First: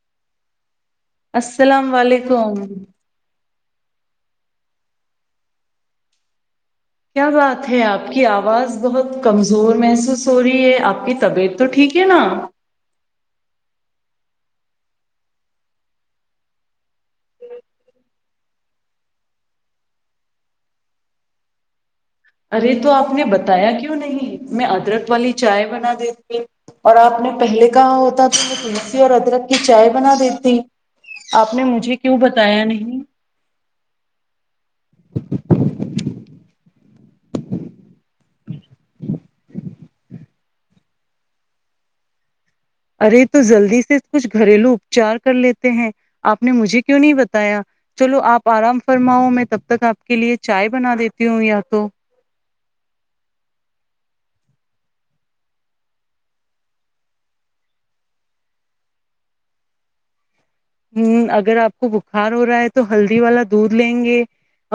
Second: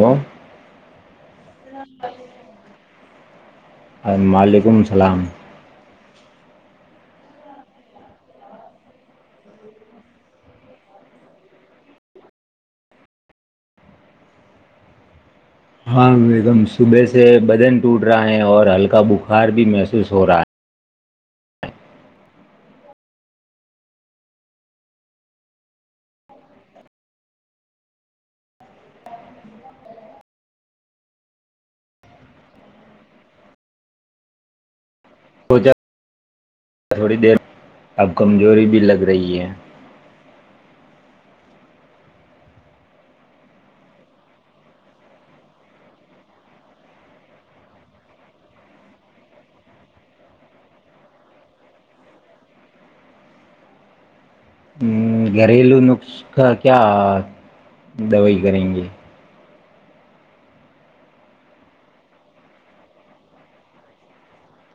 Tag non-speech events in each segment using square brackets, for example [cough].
وہ [inaudible] السلام علیکم [inaudible] وعلیکم السلام [inaudible] کیا بات ہے آپ کی آواز بہت کمزور محسوس ہو رہی ہے آپ کی طبیعت تو ٹھیک ہے نا [inaudible] ہاں بییگم صبح سے بدن ٹوٹ رہا ہے اور ہلکا بخار بھی محسوس ہو رہا ہے [inaudible] ارے تو آپ نے بتایا کیوں نہیں میں ادرک والی چائے بنا دیتی اور آپ نے پہلے کہا ہوتا تھا میں تلسی اور ادرک کی چائے بنا دیتی آپ نے مجھے کیوں بتایا نہیں [inaudible] تھوڑی دیر [inaudible] اب کمزوری بھی لگ رہی ہے [inaudible] ارے تو جلدی سے کچھ گھریلو اپچار کر لیتے ہیں آپ نے مجھے کیوں نہیں بتایا چلو آپ آرام فرماؤ میں تب تک آپ کے لیے چائے بنا دیتی ہوں یا تو [inaudible] گھریلو نسخ کیا دوائی کریں گے [inaudible] ہ اگر آپ کو بخار ہو رہا ہے تو ہلدی والا دودھ لیں گے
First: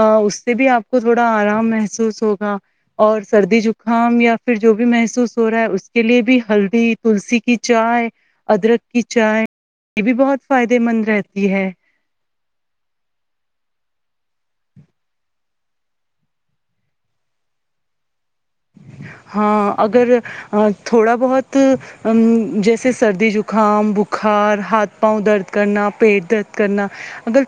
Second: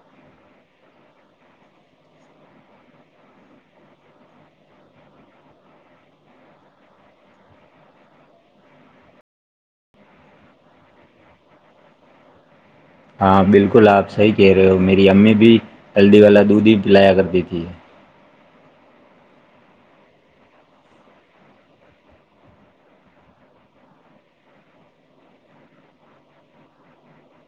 اس سے بھی آپ کو تھوڑا آرام محسوس ہوگا اور سردی جکام یا پھر جو بھی محسوس ہو رہا ہے اس کے لیے بھی ہلدی تلسی کی چائے ادرک کی چائے یہ بھی بہت فائدے مند رہتی ہے ہاں بالکل آپ صحیح کہہ رہے ہو میری امی بھی ہلدی والا دودھ ہی پلایا کرتی تھی ہاں اگر تھوڑا بہت جیسے سردی زکام بخار ہاتھ پاؤں درد کرنا پیٹ درد کرنا اگر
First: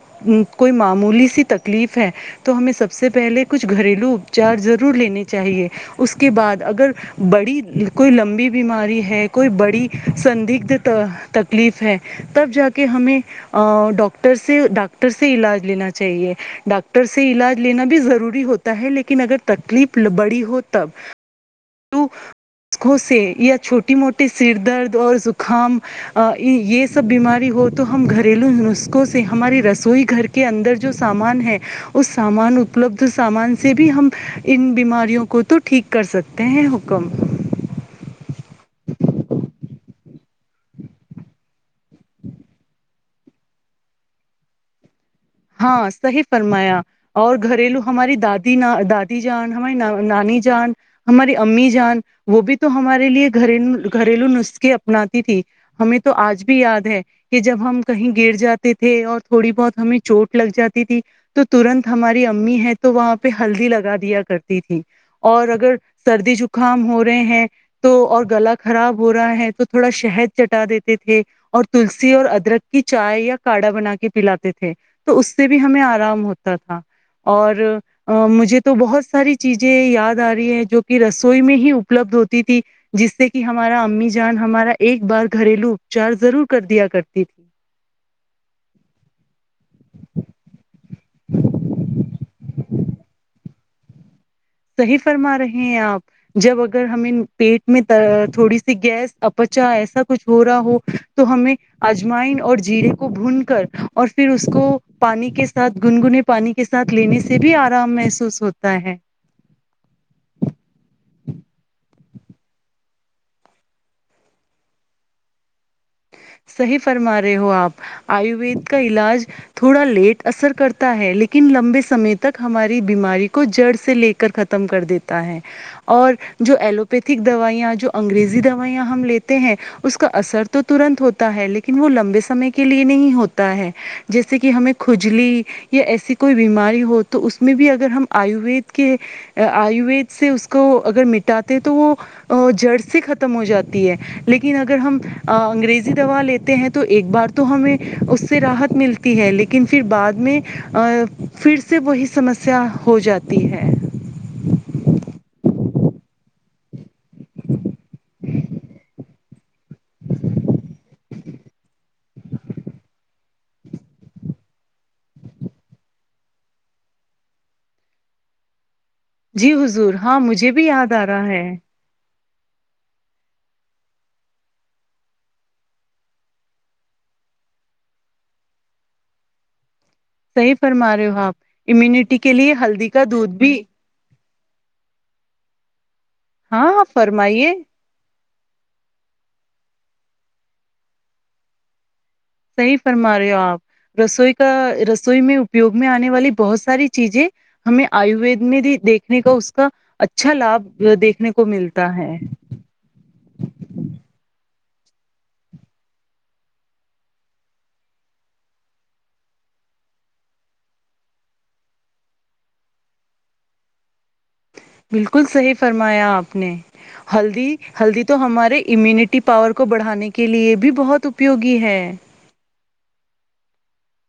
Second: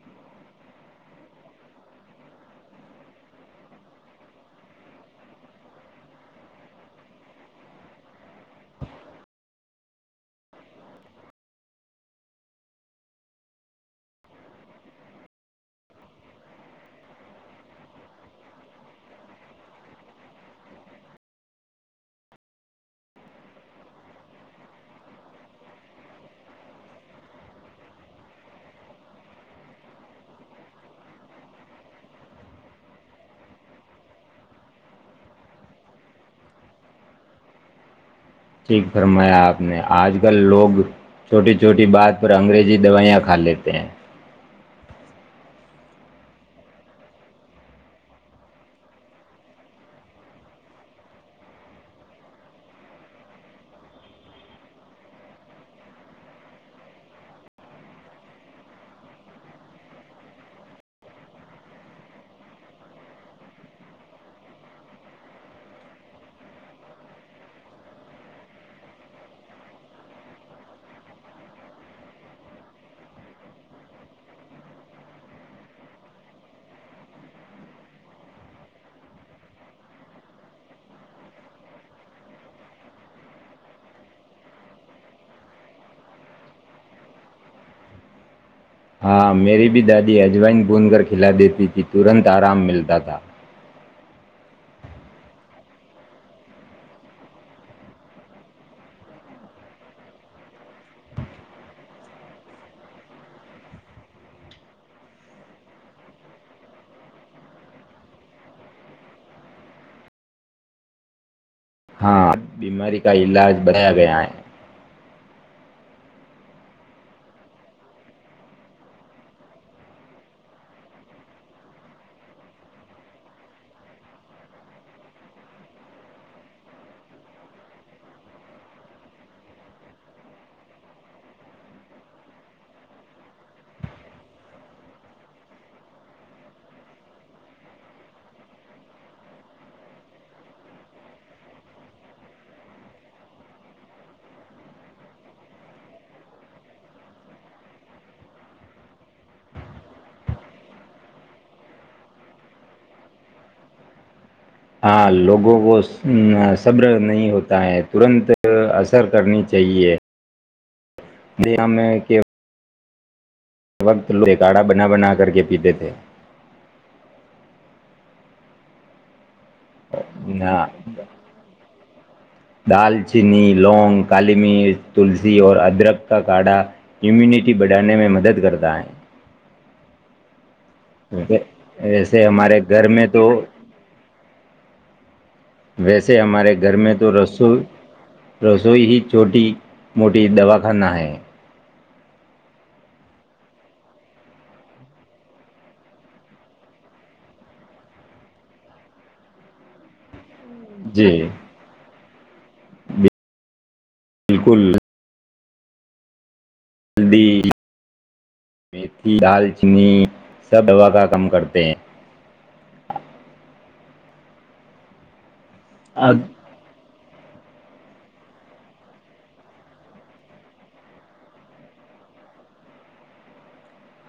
کوئی معمولی سی تکلیف ہے تو ہمیں سب سے پہلے کچھ گھریلو اپچار ضرور لنے چاہیے اس کے بعد اگر بڑی کوئی لمبی بیماری ہے کوئی بڑی سدگھ تکلیف ہے تب جا کے ہمیں ڈاکٹر سے ڈاکٹر سے علاج لینا چاہیے ڈاکٹر سے علاج لینا بھی ضروری ہوتا ہے لیکن اگر تکلیف بڑی ہو تب جو نسخوں سے یا چھوٹی موٹے سر درد اور زکام یہ سب بیماری ہو تو ہم گھریلو نسخوں سے ہماری رسوئی گھر کے اندر جو سامان ہے اس سامان اپلبدھ سامان سے بھی ہم ان بیماریوں کو تو ٹھیک کر سکتے کہ حکم ٹھیک فرمایا آپ نے آج کل لوگ چھوٹی چھوٹی بات پر انگریزی دوائیاں کھا لیتے ہیں ہاں صحیح فرمایا اور گھریلو ہماری دادی دادی جان ہماری نانی جان ہماری امی جان وہ بھی تو ہمارے لیے گھریلو گھریلو نسخے اپناتی تھی ہمیں تو آج بھی یاد ہے کہ جب ہم کہیں گر جاتے تھے اور تھوڑی بہت ہمیں چوٹ لگ جاتی تھی تو ترنت ہماری امی ہے تو وہاں پہ ہلدی لگا دیا کرتی تھی اور اگر سردی جکام ہو رہے ہیں تو اور گلا خراب ہو رہا ہے تو تھوڑا شہد چٹا دیتے تھے اور تلسی اور ادرک کی چائے یا کاڑھا بنا کے پلاتے تھے تو اس سے بھی ہمیں آرام ہوتا تھا اور مجھے تو بہت ساری چیزیں یاد آ رہی ہے جو کہ رسوئی میں ہی اپلبدھ ہوتی تھی جس سے کہ ہمارا امی جان ہمارا ایک بار گھریلو اپچار ضرور کر دیا کرتی تھی ہاں میری بھی دادی اجوائن بند کر کھلا دیتی تھی ترنت آرام ملتا تھا [inaudible] صحیح فرما رہے ہیں آپ جب اگر ہمیں پیٹ میں تھوڑی سی گیس اپچا ایسا کچھ ہو رہا ہو تو ہمیں اجمائن اور جیرے کو بھون کر اور پھر اس کو پانی کے ساتھ گنگنے پانی کے ساتھ لینے سے بھی آرام محسوس ہوتا ہے ہاں بیماری کا علاج بنایا گیا ہے سحی فرما رہے ہو آپ آیوروید کا علاج تھوڑا لیٹ اثر کرتا ہے لیکن لمبے سمے تک ہماری بیماری کو جڑ سے لے کر ختم کر دیتا ہے اور جو ایلوپیتھک دوائیاں جو انگریزی دوائیاں ہم لیتے ہیں اس کا اثر تو تنت ہوتا لیکن وہ لمبے سمے کے لیے نہیں ہوتا ہے جیسے کہ ہمیں کھجلی یا ایسی کوئی بیماری ہو تو اس میں بھی اگر ہم آیوید کے آیوید سے اس کو اگر مٹاتے تو وہ جڑ سے ختم ہو جاتی ہے لیکن اگر ہم انگریز دوا لیتے ہیں تو ایک بار تو ہمیں اس سے راحت ملتی ہے لیکن پھر بعد میں پھر سے وہی سمسیا ہو جاتی ہے ہاں لوگوں کو صبر نہیں ہوتا ہے ترنت اثر کرنی جے جی میں کہ ہر وقت لوگ ایک کاڑھا بنا بنا کر کےے پیتے تھے جی حضور ہاں مجھے بھی یاد آ رہا ہے دال چینی لونگ کالی مرچ تلسی اور ادرک کا کاڑھا امیونٹی بڑھانے میں مدد کرتا ہے صحیح فرما رہے ہو آپ امیونٹی ویسے کے لیے ہمارے گھر ہلدی کا میں تو دودھ بھی ویسے ہمارے گھر ہاں میں تو فرمائیے رسول رسوئی ہی چھوٹی موٹی دواخانہ ہے صحیح فرما رہے ہو آپ رسوئی کا رسوئی میں اپیوگ میں آنے والی بہت ساری چیزیں ہمیں آیوید میں بھی دیکھنے کا اس کا اچا اچھا لابھ جی دیکھنے کو ملتا ہے کل ہلدی میتھی دال چینی سب دوا کا کم کرتے ہیں بالکل صحی فرمایا اب آپ نے ہلدی ہلدی تو ہمارے امیونٹی پاور کو بڑھانے کے لیے بھی بہت اپیوگی ہے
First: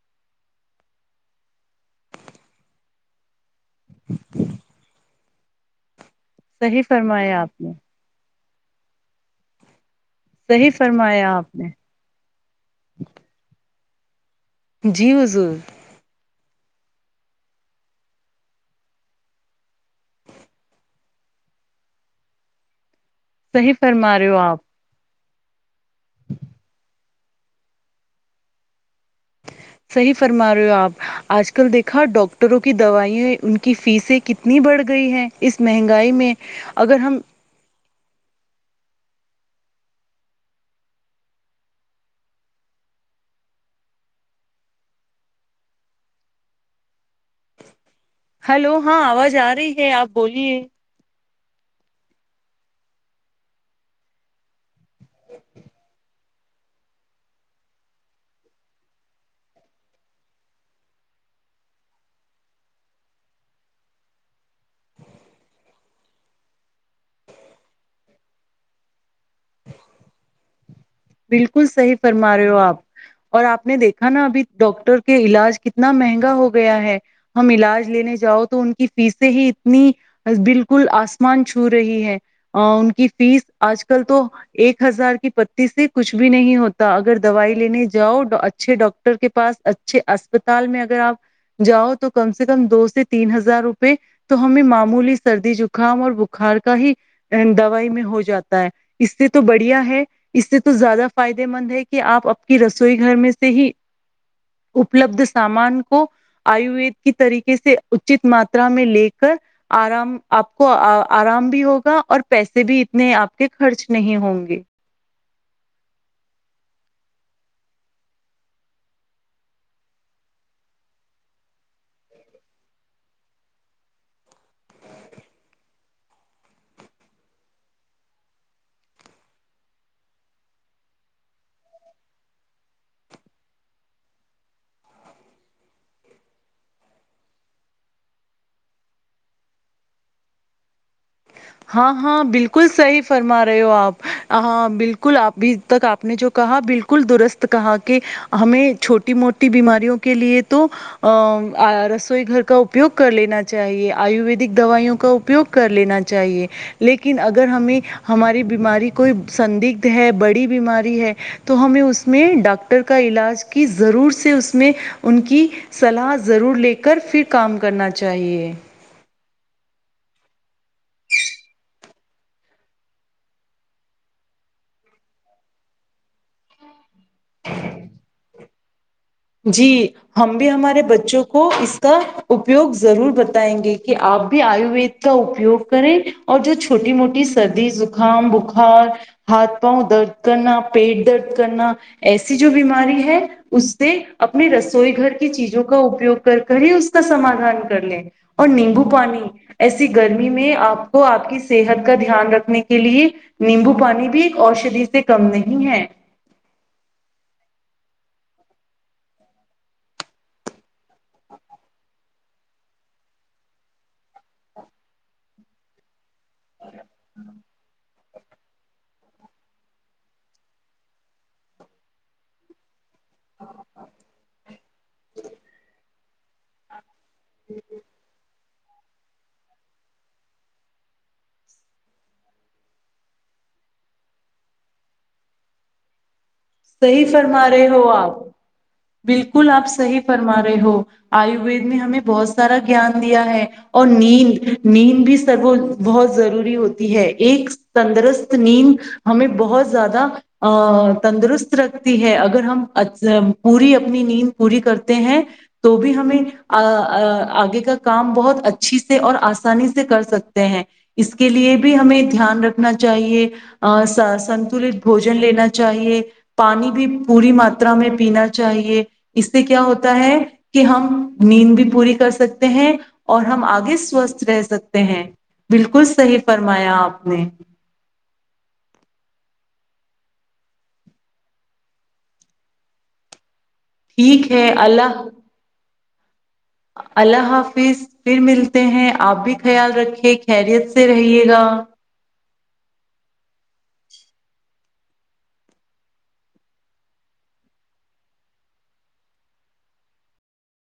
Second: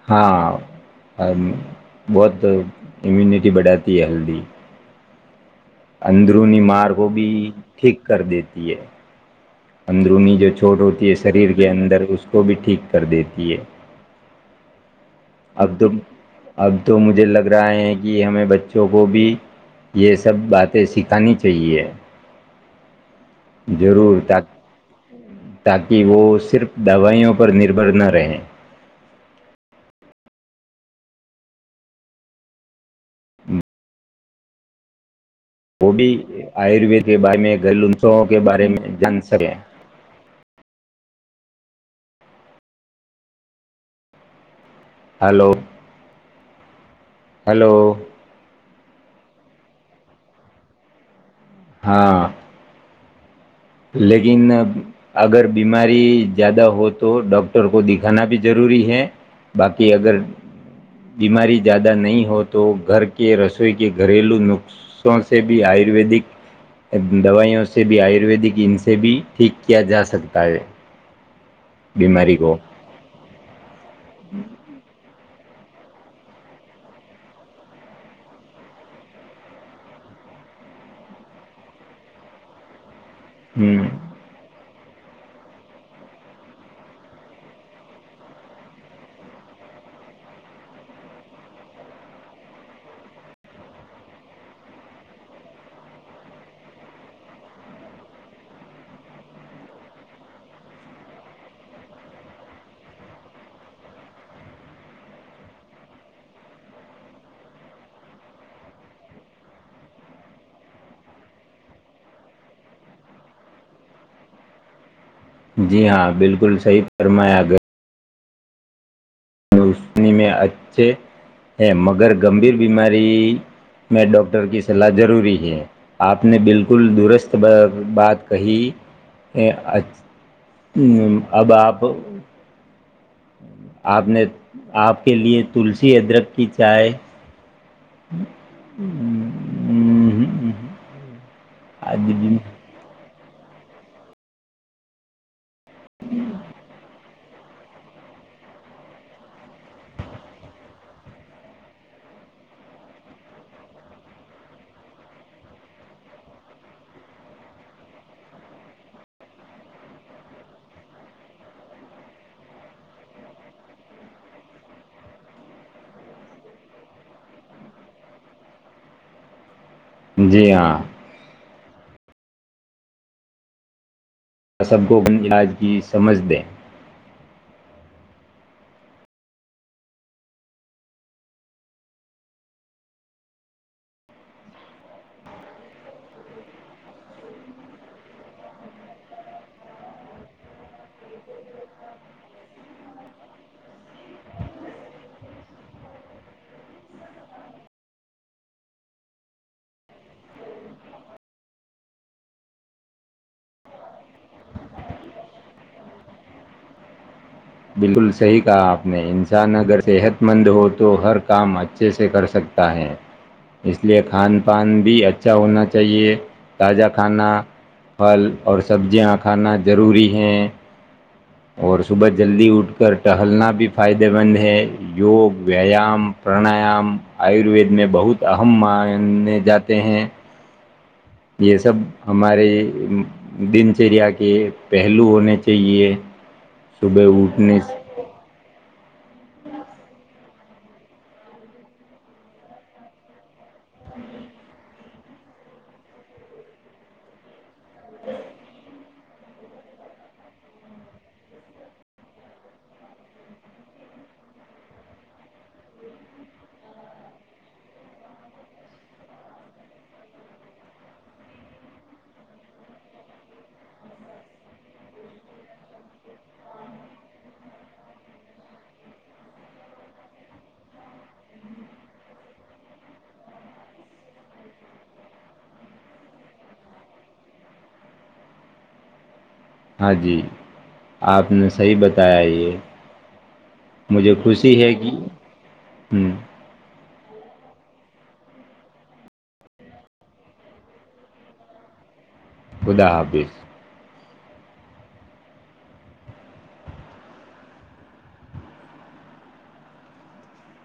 ہاں بہت امیونٹی بڑھاتی ہے ہلدی اندرونی صحیح مار کو بھی فرمایا آپ نے ٹھیک کر دیتی یہ ہے اندرونی جو صحیح چھوٹ ہوتی ہے فرمایا شریر آپ نے کے اندر اس کو بھی ٹھیک کر دیتی ہے جی وض اب تو اب تو مجھے لگ رہا ہے کہ ہمیں بچوں کو بھی یہ سب باتیں سکھانی چاہیے صحی فرما ضرور رہ ہو تاکہ آپ تاکہ وہ صرف دوائیوں پر نربھر نہ رہے صحیح فرما رہے ہو آپ آج کل دیکھا ڈاکٹروں کی دوائیں ان کی فیسیں کتنی بڑھ گئی ہیں اس وہبی مہنگائی میں اگر آیرووروید کے ہم بارے میں گھلوںوم سے شووں کے بارے میں جان سکیں ہلو ہلو ہلو ہاں آواز آ رہی ہے آپ بولیے ہاں لیکن اگر بیماری زیادہ ہو تو ڈاکٹر کو دکھانا بھی ضروری ہے باقی اگر بیماری زیادہ نہیں ہو تو گھر کے رسوئی کے گھریلو نخوں سے بھی آیورویدک دوائیوں سے بھی آیورویدک ان سے بھی ٹھیک کیا جا سکتا ہے بالکل صحیح فرما بیماری رہے کو ہو آپ اور آپ نے دیکھا نا ابھی ڈاکاکٹر کے علاج کتنا مہنگا ہو گیا ہے ہم علاج لینے جاؤ تو ان کی فیسیں ہی اتنی بالکل آسمان چھو رہی ہے ان کی فیس ہ آج کل تو ایک ہزار کی بتی س کچھ بھی نہیں ہوتا اگر دوائی لینے جاؤ اچھے ڈاکٹر کے پاس اچھے اسپتال میں اگر آپ جاؤ تو کم سے کم دو سے تین ہزار روپئے تو ہمیں معمولی سردی زکام اور بخار کا ہی دوائی میں ہو جاتا ہے اس سے تو بڑھیا ہے اس سے تو زیادہ فائدے مند ہے کہ آپ آپ کی رسوئی گھر میں سے ہی اپلبھ سامان کو آیوید کی طریقے سے اچت ماترا میں لے کر آرام آپ کو آرام بھی ہوگا اور پیسے بھی اتنے آپ کے خرچ نہیں ہوں گے جی ہاں بالکل صحیح فرمایا گ رونی میں اچھے ہیں مگر گمبھیر بیماری میں ڈاکٹر کی سلاح ضروری ہے آپ نے بالکل درست بات کہی اب آپ آپ نے آپ کے لیے تلسی ادرک کی چائے ہاں ہاں بالکل صحی فرما رہے ہو آپ ہاں بالکل آپ بھی تک آپ نے جو کہا بالکل درست کہا کہ ہمیں چھوٹی موٹی بیماریوں کے لیے تو ا رسوئی گھر کا اپیوگ کر لینا چاہیے آیویدک دوائیوں کا اپیوگ کر لینا چاہیے لیکن اگر ہمیں ہماری بیماری کوئی سندگدھ ہے بڑی بیماری ہے تو ہمیں اس میں ڈاکٹر کا علاج کی ضرور سے اس میں ان کی صلاح ضرور لے کر پھر کام کرنا چاہیے جی ہاں [inaudible] آ سب کو اپنے علاج کی سمجھ دیں جی ہم بھی ہمارے بچوں کو اس کا اپیوگ ضرور بتائیں گے کہ آپ بھی آیوروید کا اپیوگ کریں اور جو چھوٹی موٹی سردی زکام بخار ہاتھ پاؤں درد کرنا پیٹ درد کرنا ایسی جو بیماری ہے اس سے اپنی رسوئی گھر کی چیزوں کا اپیوگ کر کر ہی اس کا سماادھان کر لیں اور نیمبو پانی ایسی گرمی میں آپ کو آپ کی صحت کا دھیان رکھنے کے لیے نیمبو پانی بھی ایک اوشدھی سے کم نہیں ہے بالکل صحیح کہا آپ نے انسان اگر صحت مند ہو تو ہر کام اچھے سے کر سکتا ہے اس لیے کھان پان بھی اچھا ہونا چاہیے تازہ کھانا پھل اور سبزیاں کھانا ضروری ہیں اور صبح جلدی اٹھ کر ٹہلنا بھی فائدے مند ہے یوگ ویایام پرانایام آیوروید میں بہت ہم ماننے جاتے ہیں یہ سب ہمارے دن چریا کے پہلو ہونے چاہیے صحی صبح فرما اٹھنے رہے سے ہو آپ بالکل آپ صحی فرما رہے ہو آیووید میں ہمیں بہت سارا گان دیا ہے اور نیند نیند بھی سرب بہت ضروری ہوتی ہے ایک تندرست نیند ہمیں بہت زیادہ تندرست رکھتی ہے اگر ہم پوری اپنی نیند پوری کرتے ہیں تو بھی ہمیں آگے کا کام بہت اچھی سے اور آسانی سے کر سکتے ہیں اس کے لیے بھی ہمیں دھیان رکھنا چاہیے سنتلت بوجن لینا چاہیے پانی بھی پوری ماترا میں پینا چاہیے اس سے کیا ہوتا ہے کہ ہم نیند بھی پوری کر سکتے ہیں اور ہم آگے سوستھ رہ سکتے ہیں بالکل صحیح فرمایا آپ نے ہاں جی آپ نے صحیح بتایا یہ مجھے ٹھیک ہے خوشی کہ اللہ ہوں اللہ حافظ پھر ملتے ہیں آپ بھی خیال رکھے خیریت سے رہیے گا خدا حبظ